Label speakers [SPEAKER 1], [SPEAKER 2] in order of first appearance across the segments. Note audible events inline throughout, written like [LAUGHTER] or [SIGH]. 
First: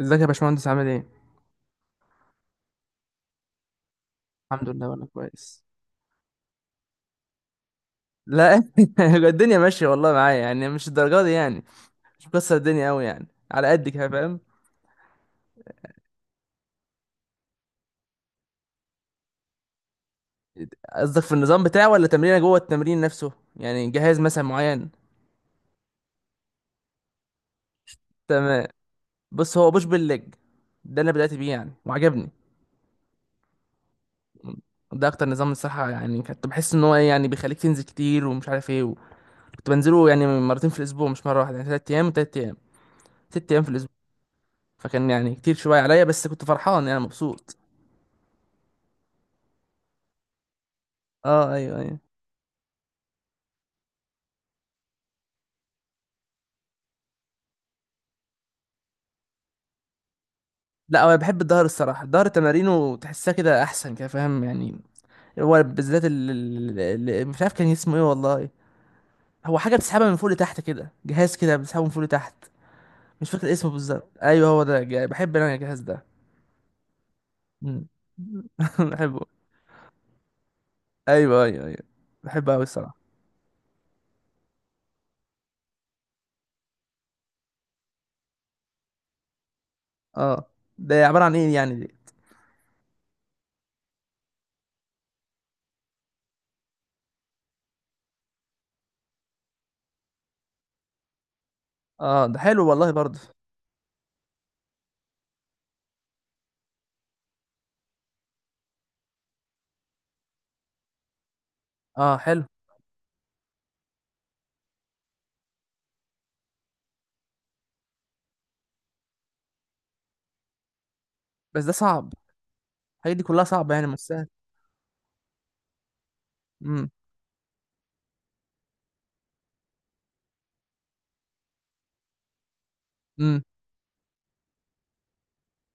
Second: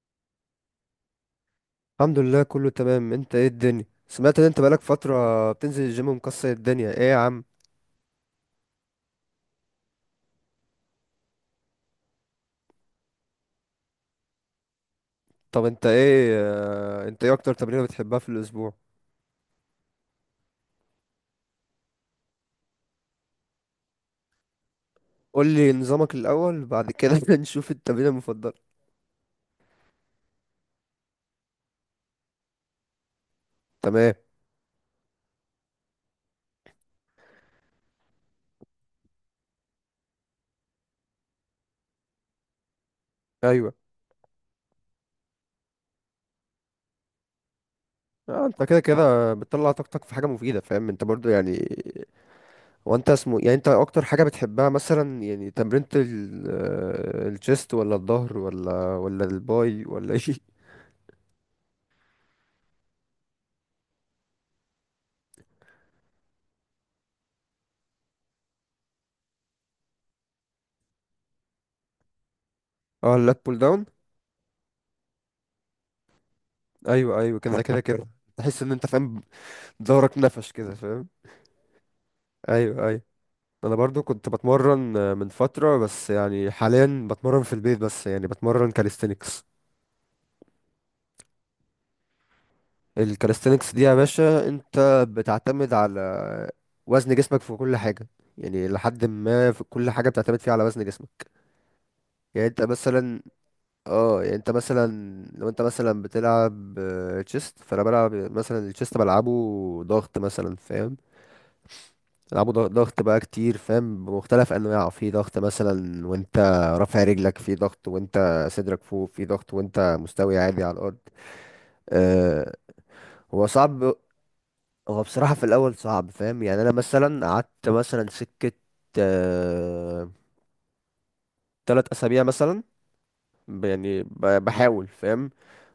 [SPEAKER 1] ازيك يا باشمهندس، عامل ايه؟
[SPEAKER 2] الحمد لله كله تمام. انت ايه الدنيا؟ سمعت ان انت
[SPEAKER 1] الحمد
[SPEAKER 2] بقالك
[SPEAKER 1] لله وانا
[SPEAKER 2] فترة
[SPEAKER 1] كويس.
[SPEAKER 2] بتنزل الجيم ومكسر الدنيا، ايه يا عم؟
[SPEAKER 1] لا [LAUGHS] الدنيا ماشية والله معايا، يعني مش الدرجة دي يعني. مش مكسر الدنيا قوي يعني، على قد كده فاهم.
[SPEAKER 2] طب انت ايه اكتر تمرينة بتحبها في الاسبوع؟
[SPEAKER 1] قصدك في النظام بتاعه ولا تمرينه جوه التمرين نفسه، يعني جهاز مثلا معين؟
[SPEAKER 2] قول لي نظامك الاول بعد كده [LAUGHS] نشوف التمرينة المفضلة.
[SPEAKER 1] تمام. بص، هو بوش بالليج. ده اللي بدأت بيه يعني وعجبني.
[SPEAKER 2] تمام.
[SPEAKER 1] ده اكتر نظام الصراحة، يعني كنت بحس ان هو ايه يعني بيخليك تنزل كتير ومش عارف ايه. كنت بنزله يعني مرتين في الاسبوع مش مرة واحدة، يعني تلات ايام وتلات ايام، ست ايام في
[SPEAKER 2] ايوه.
[SPEAKER 1] الاسبوع. فكان يعني كتير شوية عليا، بس كنت فرحان يعني مبسوط.
[SPEAKER 2] اه، انت كده كده بتطلع طاقتك في حاجة مفيدة، فاهم انت برضو
[SPEAKER 1] اه
[SPEAKER 2] يعني.
[SPEAKER 1] ايوه ايوه.
[SPEAKER 2] وانت اسمه يعني، انت اكتر حاجة بتحبها مثلا، يعني تمرينة الشيست ولا الظهر ولا الباي ولا ايه؟
[SPEAKER 1] لا هو بحب الظهر الصراحه، الظهر تمارينه تحسها كده احسن كده فاهم يعني. هو بالذات مش عارف كان اسمه ايه والله. هو حاجه بتسحبها من فوق لتحت كده، جهاز كده بتسحبه من فوق لتحت.
[SPEAKER 2] [LAUGHS] اه،
[SPEAKER 1] مش
[SPEAKER 2] اللات
[SPEAKER 1] فاكر
[SPEAKER 2] بول
[SPEAKER 1] اسمه
[SPEAKER 2] داون.
[SPEAKER 1] بالظبط. ايوه هو ده، بحب انا الجهاز ده.
[SPEAKER 2] ايوه ايوه، كده كده
[SPEAKER 1] مم.
[SPEAKER 2] كده، [LAUGHS] تحس ان
[SPEAKER 1] [LAUGHS]
[SPEAKER 2] انت فاهم.
[SPEAKER 1] بحبه.
[SPEAKER 2] ظهرك نفش كده فاهم.
[SPEAKER 1] ايوه ايوه ايوه، بحبه قوي
[SPEAKER 2] ايوه
[SPEAKER 1] الصراحه.
[SPEAKER 2] ايوه. انا برضو كنت بتمرن من فتره، بس يعني حاليا بتمرن في البيت بس، يعني بتمرن كاليستينكس.
[SPEAKER 1] اه، ده عباره عن ايه يعني دي؟
[SPEAKER 2] الكاليستينكس دي يا باشا انت بتعتمد على وزن جسمك في كل حاجه، يعني لحد ما في كل حاجه بتعتمد فيها على وزن جسمك.
[SPEAKER 1] اه ده
[SPEAKER 2] يعني انت
[SPEAKER 1] حلو والله برضه.
[SPEAKER 2] مثلا، اه يعني انت مثلا لو انت مثلا بتلعب تشيست، فانا بلعب مثلا التشيست، بلعبه ضغط مثلا فاهم.
[SPEAKER 1] اه حلو،
[SPEAKER 2] تلعبوا ضغط بقى كتير فاهم، بمختلف انواعه، في ضغط مثلا وانت رافع رجلك، في ضغط وانت صدرك فوق، في ضغط وانت مستوي عادي على الارض.
[SPEAKER 1] بس ده صعب.
[SPEAKER 2] أه.
[SPEAKER 1] الحاجات دي كلها
[SPEAKER 2] هو
[SPEAKER 1] صعبه يعني
[SPEAKER 2] صعب
[SPEAKER 1] مش سهل.
[SPEAKER 2] هو بصراحة في الاول صعب فاهم، يعني انا
[SPEAKER 1] امم.
[SPEAKER 2] مثلا قعدت مثلا سكة، أه 3 اسابيع مثلا،
[SPEAKER 1] امم.
[SPEAKER 2] يعني بحاول فاهم.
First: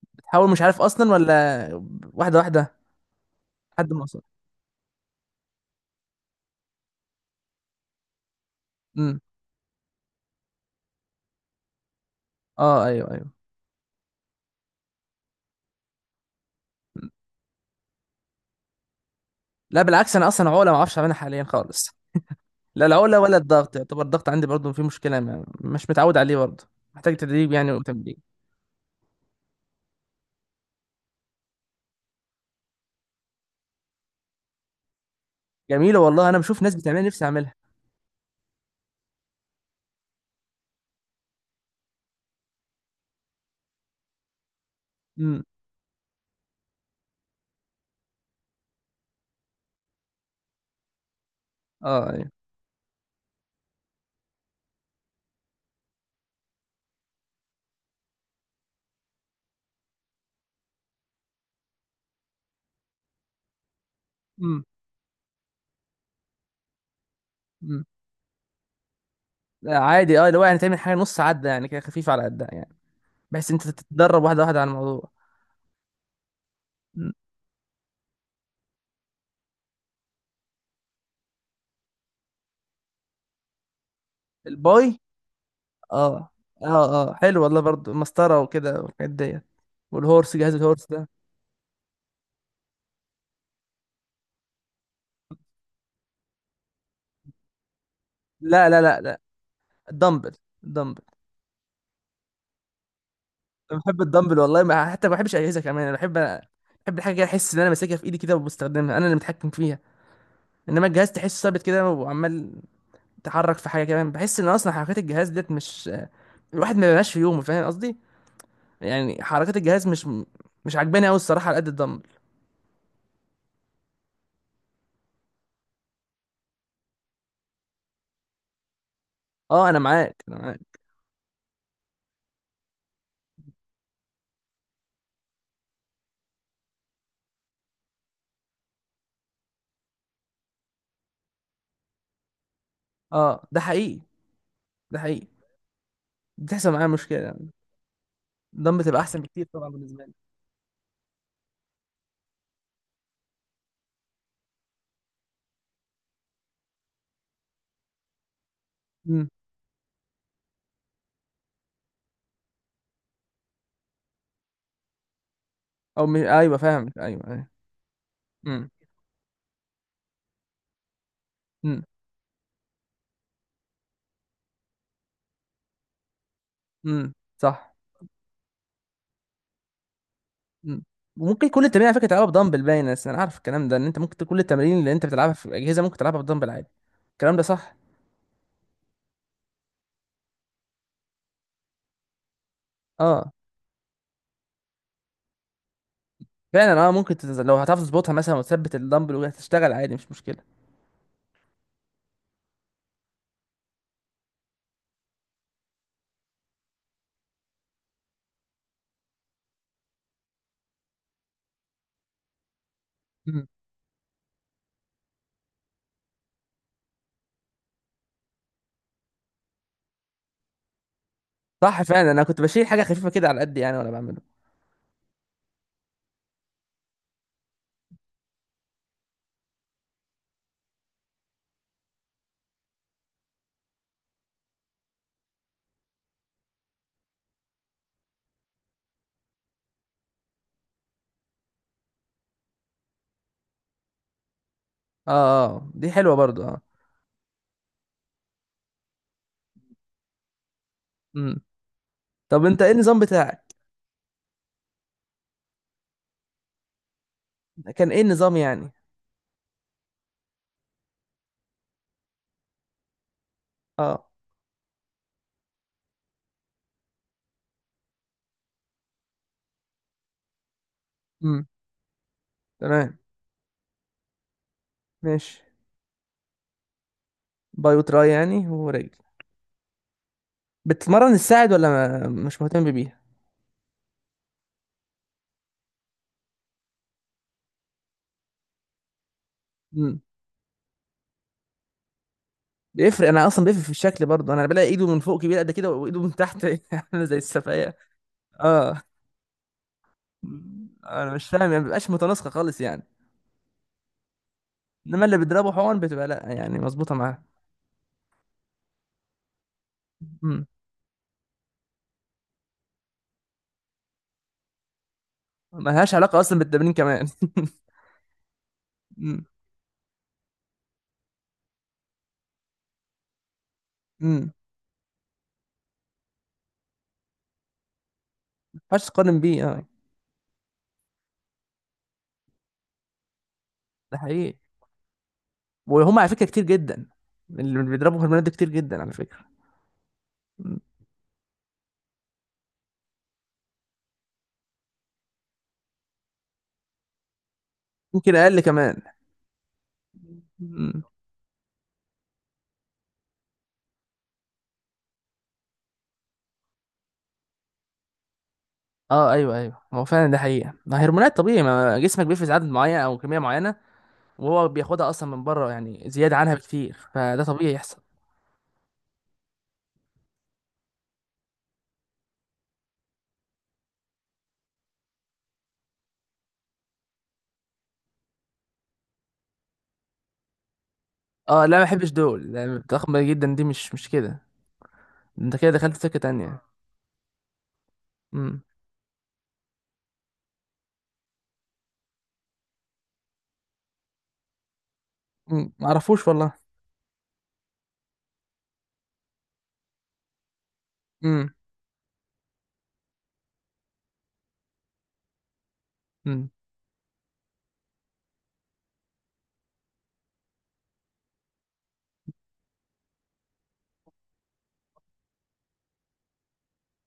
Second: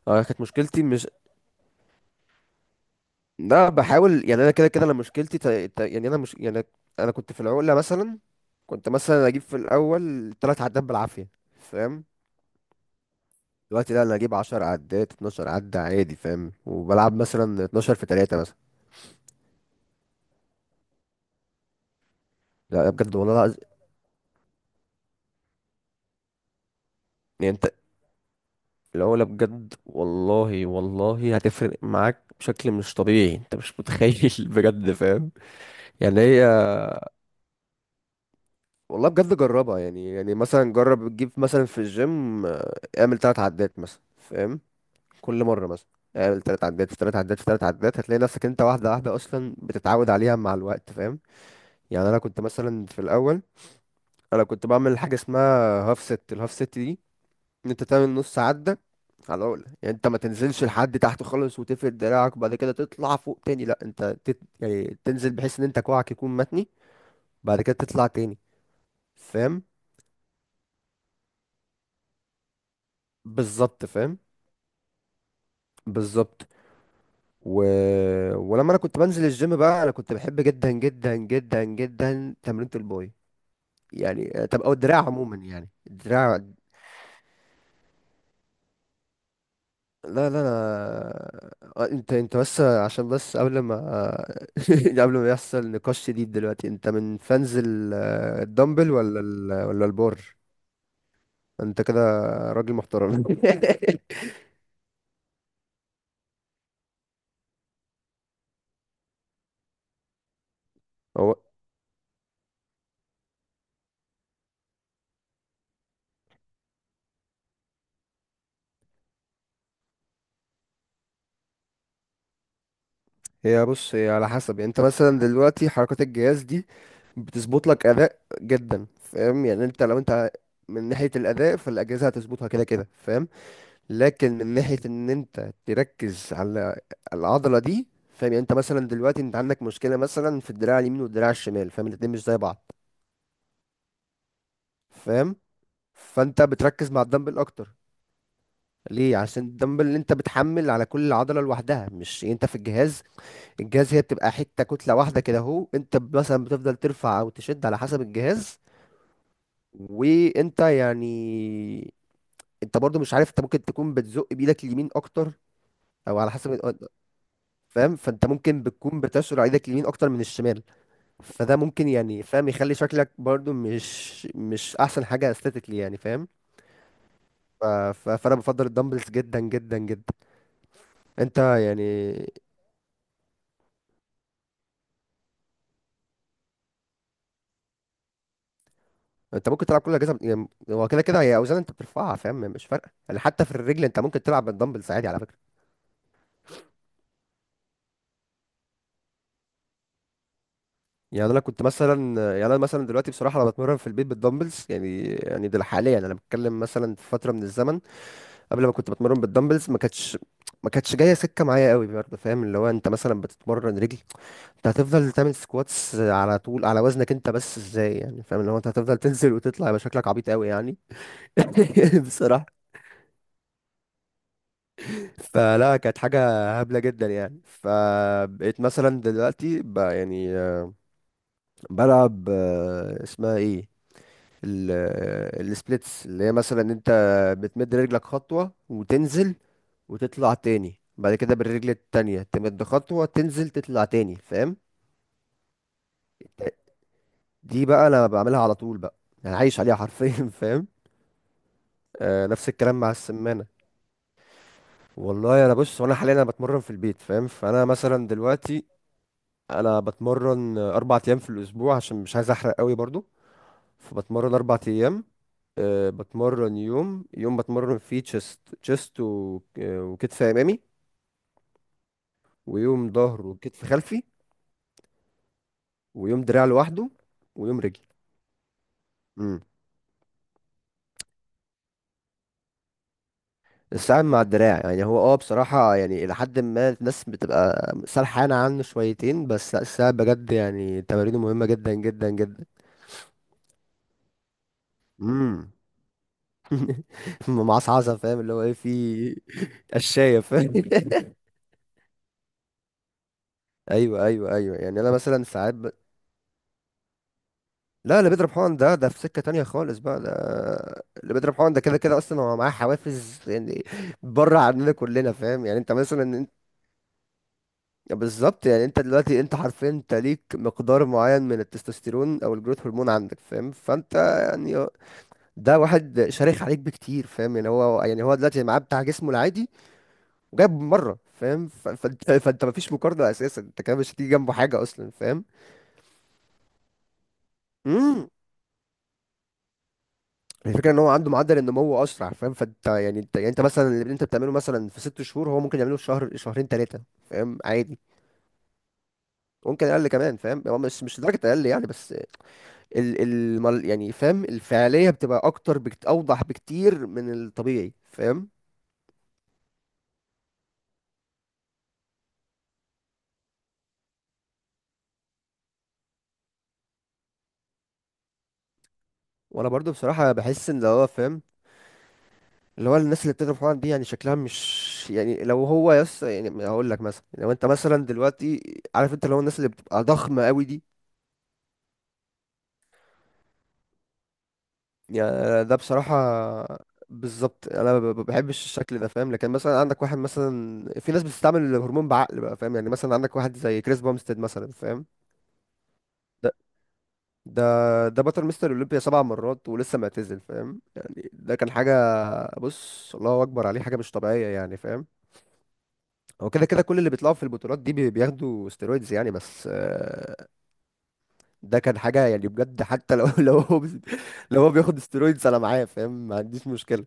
[SPEAKER 2] اه، كانت
[SPEAKER 1] بتحاول مش عارف
[SPEAKER 2] مشكلتي مش،
[SPEAKER 1] اصلا ولا، واحده واحده
[SPEAKER 2] لا
[SPEAKER 1] لحد ما اوصل.
[SPEAKER 2] بحاول يعني، انا كده كده انا مشكلتي يعني انا مش يعني، انا كنت في العقلة مثلا، كنت مثلا اجيب في الاول 3 عدات بالعافية فاهم.
[SPEAKER 1] اه ايوه ايوه.
[SPEAKER 2] دلوقتي لا، انا اجيب 10 عدات، 12 عدة عادي فاهم، وبلعب مثلا 12 في 3 مثلا.
[SPEAKER 1] لا بالعكس، انا اصلا عقله ما اعرفش اعملها حاليا خالص.
[SPEAKER 2] لا
[SPEAKER 1] لا
[SPEAKER 2] لا، بجد
[SPEAKER 1] العقله
[SPEAKER 2] والله
[SPEAKER 1] ولا
[SPEAKER 2] العظيم.
[SPEAKER 1] الضغط، يعتبر الضغط عندي برضه فيه مشكله، ما مش متعود عليه برضه، محتاج تدريب
[SPEAKER 2] يعني انت،
[SPEAKER 1] يعني وتمرين.
[SPEAKER 2] العقلة بجد والله هتفرق معاك بشكل مش طبيعي، انت مش متخيل. [LAUGHS] بجد فاهم.
[SPEAKER 1] جميله
[SPEAKER 2] يعني
[SPEAKER 1] والله، انا
[SPEAKER 2] هي،
[SPEAKER 1] بشوف ناس بتعملها نفسي اعملها.
[SPEAKER 2] والله بجد جربها يعني مثلا جرب تجيب مثلا في الجيم، اعمل 3 عدات مثلا فاهم،
[SPEAKER 1] امم.
[SPEAKER 2] كل مرة مثلا. اعمل 3 عدات في 3 عدات في 3 عدات، هتلاقي نفسك انت واحدة واحدة اصلا بتتعود عليها مع الوقت فاهم. يعني
[SPEAKER 1] اه
[SPEAKER 2] انا
[SPEAKER 1] ايوه.
[SPEAKER 2] كنت مثلا في الاول، انا كنت بعمل حاجه اسمها هاف ست. الهاف ست دي ان انت تعمل نص عده على العقله، يعني انت ما تنزلش لحد تحت خالص وتفرد دراعك وبعد كده تطلع فوق تاني، لا انت
[SPEAKER 1] امم.
[SPEAKER 2] يعني تنزل بحيث ان انت كوعك يكون متني، بعد كده
[SPEAKER 1] امم.
[SPEAKER 2] تطلع تاني فاهم.
[SPEAKER 1] لا، عادي اه، اللي هو يعني تعمل حاجه نص عده يعني، كده خفيفه على قدها يعني، بحيث انت
[SPEAKER 2] بالظبط فاهم.
[SPEAKER 1] تتدرب واحده واحده على الموضوع.
[SPEAKER 2] بالظبط.
[SPEAKER 1] مم.
[SPEAKER 2] و... ولما انا كنت بنزل الجيم بقى، انا كنت بحب جدا جدا جدا جدا تمرينة الباي، يعني طب او الدراع
[SPEAKER 1] الباي.
[SPEAKER 2] عموما، يعني
[SPEAKER 1] اه
[SPEAKER 2] الدراع.
[SPEAKER 1] اه اه حلو والله برضه مسطره وكده والحاجات ديت
[SPEAKER 2] لا
[SPEAKER 1] والهورس
[SPEAKER 2] لا
[SPEAKER 1] جهاز الهورس ده
[SPEAKER 2] لا. انت بس، عشان بس قبل ما، [LAUGHS] قبل ما يحصل نقاش شديد دلوقتي، انت من فانز
[SPEAKER 1] لا لا
[SPEAKER 2] الدمبل
[SPEAKER 1] لا لا
[SPEAKER 2] ولا ولا البار؟
[SPEAKER 1] الدمبل الدمبل
[SPEAKER 2] انت كده راجل محترم. [LAUGHS]
[SPEAKER 1] انا بحب الدمبل والله ما حتى ما بحبش اجهزه كمان انا بحب بحب الحاجه كده احس ان انا ماسكها في ايدي كده وبستخدمها انا اللي متحكم فيها انما الجهاز
[SPEAKER 2] هو
[SPEAKER 1] تحسه ثابت كده وعمال تحرك في حاجه كمان بحس ان اصلا حركات الجهاز ديت مش الواحد ما بيبقاش في يومه فاهم قصدي يعني حركات الجهاز مش مش عجباني قوي الصراحه على قد الدمبل
[SPEAKER 2] هي بص، هي على حسب يعني، انت مثلا دلوقتي حركات الجهاز دي بتظبط لك اداء جدا فاهم، يعني
[SPEAKER 1] اه انا
[SPEAKER 2] انت لو
[SPEAKER 1] معاك
[SPEAKER 2] انت
[SPEAKER 1] انا معاك
[SPEAKER 2] من ناحية الاداء، فالاجهزة هتظبطها كده كده فاهم. لكن من ناحية ان انت تركز على العضلة دي، فاهم، يعني انت مثلا دلوقتي انت عندك مشكلة مثلا في الدراع اليمين والدراع الشمال فاهم، الاتنين مش زي بعض
[SPEAKER 1] اه ده حقيقي ده حقيقي
[SPEAKER 2] فاهم. فانت
[SPEAKER 1] بتحصل معايا
[SPEAKER 2] بتركز مع
[SPEAKER 1] مشكله
[SPEAKER 2] الدمبل
[SPEAKER 1] يعني
[SPEAKER 2] اكتر.
[SPEAKER 1] الدمبل تبقى
[SPEAKER 2] ليه؟
[SPEAKER 1] احسن
[SPEAKER 2] عشان
[SPEAKER 1] بكتير طبعا
[SPEAKER 2] الدمبل اللي
[SPEAKER 1] بالنسبه لي
[SPEAKER 2] انت بتحمل على كل عضلة لوحدها، مش يعني انت في الجهاز. الجهاز هي بتبقى حتة كتلة واحدة كده اهو، انت مثلا بتفضل ترفع او تشد على حسب الجهاز.
[SPEAKER 1] امم
[SPEAKER 2] وانت يعني، انت برضو مش عارف، انت ممكن تكون بتزق بايدك اليمين اكتر،
[SPEAKER 1] او م...
[SPEAKER 2] او على
[SPEAKER 1] ايوه
[SPEAKER 2] حسب
[SPEAKER 1] فاهم ايوه ايوه
[SPEAKER 2] فاهم. فانت ممكن
[SPEAKER 1] امم
[SPEAKER 2] بتكون بتشعر ايدك اليمين اكتر من الشمال، فده
[SPEAKER 1] امم
[SPEAKER 2] ممكن يعني فاهم يخلي شكلك برضو مش احسن حاجه استاتيكلي يعني فاهم.
[SPEAKER 1] صح
[SPEAKER 2] فانا بفضل الدمبلز جدا جدا جدا.
[SPEAKER 1] مم.
[SPEAKER 2] انت
[SPEAKER 1] وممكن كل التمارين على فكره
[SPEAKER 2] يعني،
[SPEAKER 1] تلعبها بدمبل باين بس انا عارف الكلام ده ان انت ممكن كل التمارين اللي انت بتلعبها في الاجهزه ممكن تلعبها بدمبل عادي الكلام ده صح
[SPEAKER 2] انت ممكن تلعب كل الاجهزه، يعني هو كده كده هي اوزان انت بترفعها فاهم، مش فارقه يعني.
[SPEAKER 1] اه
[SPEAKER 2] حتى في الرجل انت ممكن تلعب بالدمبلز عادي على فكره.
[SPEAKER 1] فعلا اه ممكن تتز... لو هتعرف تظبطها مثلا وتثبت الدمبل وهتشتغل عادي مش مشكله
[SPEAKER 2] يعني انا كنت مثلا، يعني انا مثلا دلوقتي بصراحه انا بتمرن في البيت بالدمبلز يعني ده حاليا، انا بتكلم مثلا في فتره من الزمن. قبل ما كنت بتمرن بالدمبلز، ما كانتش جايه سكه معايا قوي برضه فاهم. اللي هو انت مثلا
[SPEAKER 1] مم.
[SPEAKER 2] بتتمرن رجل، انت هتفضل تعمل سكواتس على طول على وزنك انت بس، ازاي يعني فاهم؟ اللي هو انت هتفضل تنزل وتطلع، يبقى شكلك عبيط قوي يعني
[SPEAKER 1] صح
[SPEAKER 2] [LAUGHS]
[SPEAKER 1] فعلا انا كنت
[SPEAKER 2] بصراحه.
[SPEAKER 1] بشيل حاجه خفيفه كده على قد يعني وانا بعمله
[SPEAKER 2] فلا، كانت حاجه هبله جدا يعني. فبقيت مثلا دلوقتي بلعب، اسمها ايه، السبليتس، اللي هي مثلا انت بتمد رجلك خطوة وتنزل وتطلع تاني، بعد كده بالرجل التانية تمد خطوة، تنزل تطلع تاني فاهم.
[SPEAKER 1] اه اه. آه، دي حلوه برضو اه.
[SPEAKER 2] دي بقى انا بعملها على طول بقى، انا عايش عليها حرفيا. [LAUGHS] فاهم.
[SPEAKER 1] مم. طب
[SPEAKER 2] نفس
[SPEAKER 1] انت ايه
[SPEAKER 2] الكلام مع
[SPEAKER 1] النظام بتاعك؟
[SPEAKER 2] السمانة. والله انا بص، وانا حاليا انا بتمرن في البيت فاهم، فانا
[SPEAKER 1] كان ايه
[SPEAKER 2] مثلا
[SPEAKER 1] النظام
[SPEAKER 2] دلوقتي
[SPEAKER 1] يعني؟
[SPEAKER 2] انا بتمرن 4 ايام في الاسبوع، عشان مش عايز احرق قوي برضو.
[SPEAKER 1] اه.
[SPEAKER 2] فبتمرن 4 ايام، بتمرن يوم يوم. بتمرن فيه تشيست وكتف امامي،
[SPEAKER 1] مم.
[SPEAKER 2] ويوم
[SPEAKER 1] تمام.
[SPEAKER 2] ظهر وكتف خلفي،
[SPEAKER 1] ماشي.
[SPEAKER 2] ويوم دراع لوحده، ويوم
[SPEAKER 1] باي
[SPEAKER 2] رجل.
[SPEAKER 1] وتراي يعني ورجل.
[SPEAKER 2] امم.
[SPEAKER 1] بتتمرن الساعد ولا ما... مش مهتم
[SPEAKER 2] الساعد مع الدراع يعني. هو بصراحة يعني، إلى حد ما الناس بتبقى سرحانة عنه شويتين، بس لا، الساعد
[SPEAKER 1] بيها؟
[SPEAKER 2] بجد يعني تمارينه مهمة جدا جدا جدا.
[SPEAKER 1] بيفرق، انا اصلا بيفرق في الشكل برضه، انا بلاقي ايده من فوق كبيره قد
[SPEAKER 2] امم.
[SPEAKER 1] كده وايده من تحت [LAUGHS] عامله زي
[SPEAKER 2] [LAUGHS]
[SPEAKER 1] السفايه.
[SPEAKER 2] معصعصة فاهم، اللي هو ايه،
[SPEAKER 1] اه،
[SPEAKER 2] في [LAUGHS] قشاية فاهم.
[SPEAKER 1] انا مش فاهم يعني، ما بيبقاش متناسقه خالص يعني.
[SPEAKER 2] [LAUGHS] ايوه ايوه ايوه، يعني انا
[SPEAKER 1] انما اللي
[SPEAKER 2] مثلا
[SPEAKER 1] بيضربه
[SPEAKER 2] ساعات.
[SPEAKER 1] حقن بتبقى لا يعني مظبوطه معاه.
[SPEAKER 2] لا، اللي بيضرب حقن ده في سكة تانية خالص بقى ده.
[SPEAKER 1] امم.
[SPEAKER 2] اللي بيضرب حقن ده كده كده اصلا هو معاه حوافز يعني، بره عننا كلنا فاهم، يعني
[SPEAKER 1] ملهاش علاقه
[SPEAKER 2] انت،
[SPEAKER 1] اصلا بالتمرين كمان [LAUGHS]
[SPEAKER 2] بالظبط. يعني انت دلوقتي،
[SPEAKER 1] امم.
[SPEAKER 2] انت حرفيا انت ليك مقدار معين من التستوستيرون او الجروث هرمون عندك فاهم، فانت
[SPEAKER 1] امم، ما
[SPEAKER 2] يعني، ده واحد شرخ عليك بكتير فاهم، يعني هو هو دلوقتي معاه بتاع
[SPEAKER 1] ينفعش
[SPEAKER 2] جسمه
[SPEAKER 1] تقارن بيه
[SPEAKER 2] العادي
[SPEAKER 1] اه.
[SPEAKER 2] وجايب مرة فاهم. فانت مفيش مقارنة اساسا، انت كده مش
[SPEAKER 1] ده
[SPEAKER 2] هتيجي جنبه
[SPEAKER 1] حقيقي.
[SPEAKER 2] حاجة اصلا
[SPEAKER 1] وهم على فكره كتير جدا، اللي بيضربوا
[SPEAKER 2] فاهم.
[SPEAKER 1] هرمونات ده كتير جدا على فكره. مم.
[SPEAKER 2] الفكره ان هو عنده معدل النمو اسرع فاهم، فانت يعني، انت انت مثلا اللي انت بتعمله مثلا في 6 شهور، هو ممكن يعمله في شهر شهرين ثلاثه فاهم عادي.
[SPEAKER 1] يمكن اقل كمان.
[SPEAKER 2] ممكن اقل كمان فاهم. هو
[SPEAKER 1] مم.
[SPEAKER 2] مش، لدرجه اقل يعني بس، يعني فاهم الفعاليه بتبقى اكتر، بكت اوضح بكتير من الطبيعي فاهم.
[SPEAKER 1] اه ايوه ايوه، هو فعلا ده حقيقه، ما هرمونات طبيعي ما جسمك بيفرز عدد معين او كميه معينه، وهو بياخدها اصلا من بره يعني زياده عنها بكتير، فده طبيعي يحصل.
[SPEAKER 2] وانا برضو بصراحه بحس ان اللي هو فاهم، اللي هو الناس اللي بتضرب حقن دي يعني شكلها مش يعني، لو هو يس يعني، هقول لك مثلا لو انت مثلا دلوقتي عارف، انت اللي هو الناس اللي بتبقى ضخمه قوي دي،
[SPEAKER 1] اه لا ما بحبش دول، لا، ضخمه جدا دي مش مش كده، انت
[SPEAKER 2] يعني
[SPEAKER 1] كده
[SPEAKER 2] ده
[SPEAKER 1] دخلت
[SPEAKER 2] بصراحة،
[SPEAKER 1] سكه تانية.
[SPEAKER 2] بالظبط، انا ما
[SPEAKER 1] امم.
[SPEAKER 2] بحبش الشكل ده فاهم. لكن مثلا عندك واحد مثلا، في ناس بتستعمل الهرمون بعقل بقى فاهم، يعني مثلا عندك واحد زي كريس بامستد مثلا فاهم.
[SPEAKER 1] أمم، ما اعرفوش
[SPEAKER 2] ده
[SPEAKER 1] والله.
[SPEAKER 2] ده ده بطل مستر اولمبيا 7 مرات ولسه معتزل فاهم، يعني
[SPEAKER 1] امم.
[SPEAKER 2] ده كان حاجة. بص الله اكبر عليه، حاجة مش طبيعية يعني فاهم.
[SPEAKER 1] امم.
[SPEAKER 2] هو كده كده كل اللي بيطلعوا في البطولات دي بياخدوا ستيرويدز يعني، بس ده كان حاجة يعني بجد. حتى لو [LAUGHS] لو هو لو هو بياخد ستيرويدز انا معاه فاهم، ما عنديش مشكلة.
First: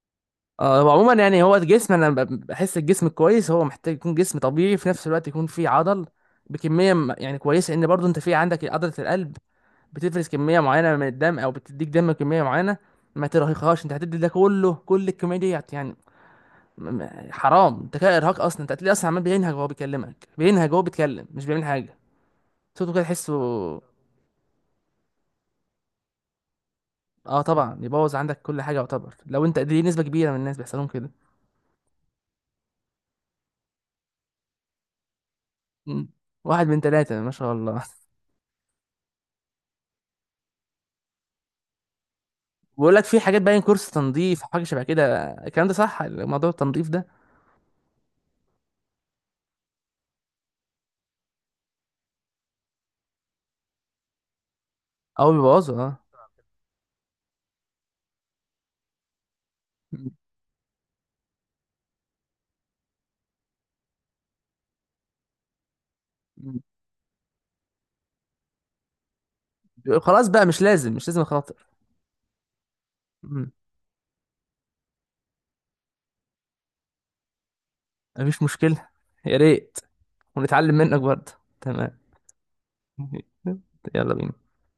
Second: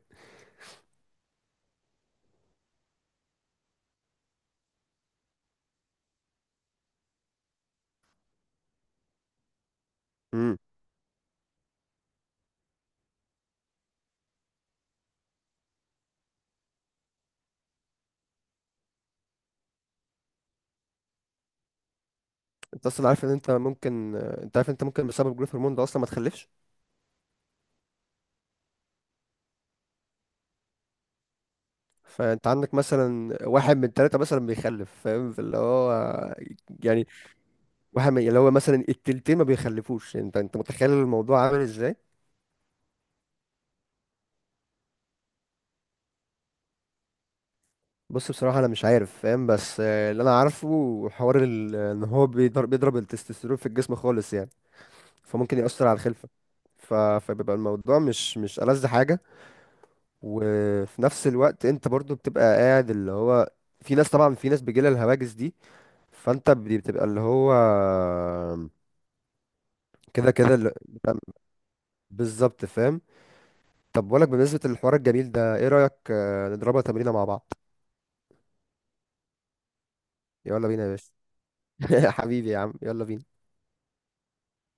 [SPEAKER 1] اه هو عموما يعني هو الجسم، انا بحس الجسم الكويس هو محتاج يكون جسم طبيعي، في نفس الوقت يكون فيه عضل بكميه يعني كويسه، ان برضو انت في عندك عضله القلب بتفرز
[SPEAKER 2] إمم.
[SPEAKER 1] كميه معينه من الدم او بتديك دم كميه معينه، ما ترهقهاش، انت هتدي ده كله كل الكميه دي يعني، حرام، انت كده ارهاق. اصلا انت هتلاقيه اصلا عمال بينهج وهو بيكلمك، بينهج وهو بيتكلم مش بيعمل حاجه،
[SPEAKER 2] انت
[SPEAKER 1] صوته كده
[SPEAKER 2] اصلا عارف ان
[SPEAKER 1] تحسه.
[SPEAKER 2] انت ممكن، انت عارف ان انت ممكن بسبب جروث هرمون ده اصلا ما تخلفش.
[SPEAKER 1] اه طبعا، يبوظ عندك كل حاجه يعتبر. لو انت دي نسبه كبيره من الناس بيحصلهم كده.
[SPEAKER 2] فانت عندك مثلا واحد من ثلاثة مثلا بيخلف فاهم، فاللي هو
[SPEAKER 1] مم. واحد من
[SPEAKER 2] يعني
[SPEAKER 1] ثلاثه، ما شاء الله
[SPEAKER 2] واحد
[SPEAKER 1] [LAUGHS]
[SPEAKER 2] من، اللي هو مثلا التلتين ما بيخلفوش. انت متخيل الموضوع عامل ازاي؟
[SPEAKER 1] بقول لك في حاجات باين كورس تنظيف، حاجه شبه كده، الكلام ده صح، موضوع التنظيف ده؟
[SPEAKER 2] بص بصراحة انا مش عارف فاهم، بس اللي انا عارفه حوار ان هو بيضرب، التستوستيرون في الجسم خالص يعني،
[SPEAKER 1] او
[SPEAKER 2] فممكن
[SPEAKER 1] بيبوظه
[SPEAKER 2] يأثر على
[SPEAKER 1] اه.
[SPEAKER 2] الخلفة. فبيبقى الموضوع مش، ألذ حاجة.
[SPEAKER 1] مم.
[SPEAKER 2] وفي نفس الوقت انت برضو بتبقى قاعد اللي هو، في ناس طبعا، في ناس بيجيلها الهواجس دي، فانت
[SPEAKER 1] مم.
[SPEAKER 2] بتبقى اللي هو
[SPEAKER 1] خلاص
[SPEAKER 2] كده
[SPEAKER 1] بقى،
[SPEAKER 2] كده،
[SPEAKER 1] مش لازم مش
[SPEAKER 2] بتبقى
[SPEAKER 1] لازم اخاطر.
[SPEAKER 2] بالظبط فاهم.
[SPEAKER 1] مم.
[SPEAKER 2] طب بقولك، بالنسبة للحوار الجميل ده ايه رأيك نضربها تمرينة مع بعض؟
[SPEAKER 1] مفيش مشكله، يا ريت،
[SPEAKER 2] يلا
[SPEAKER 1] ونتعلم
[SPEAKER 2] بينا يا
[SPEAKER 1] منك برضه. تمام.
[SPEAKER 2] باشا. [LAUGHS] حبيبي يا عم، يلا
[SPEAKER 1] [LAUGHS]
[SPEAKER 2] بينا.
[SPEAKER 1] يلا بينا.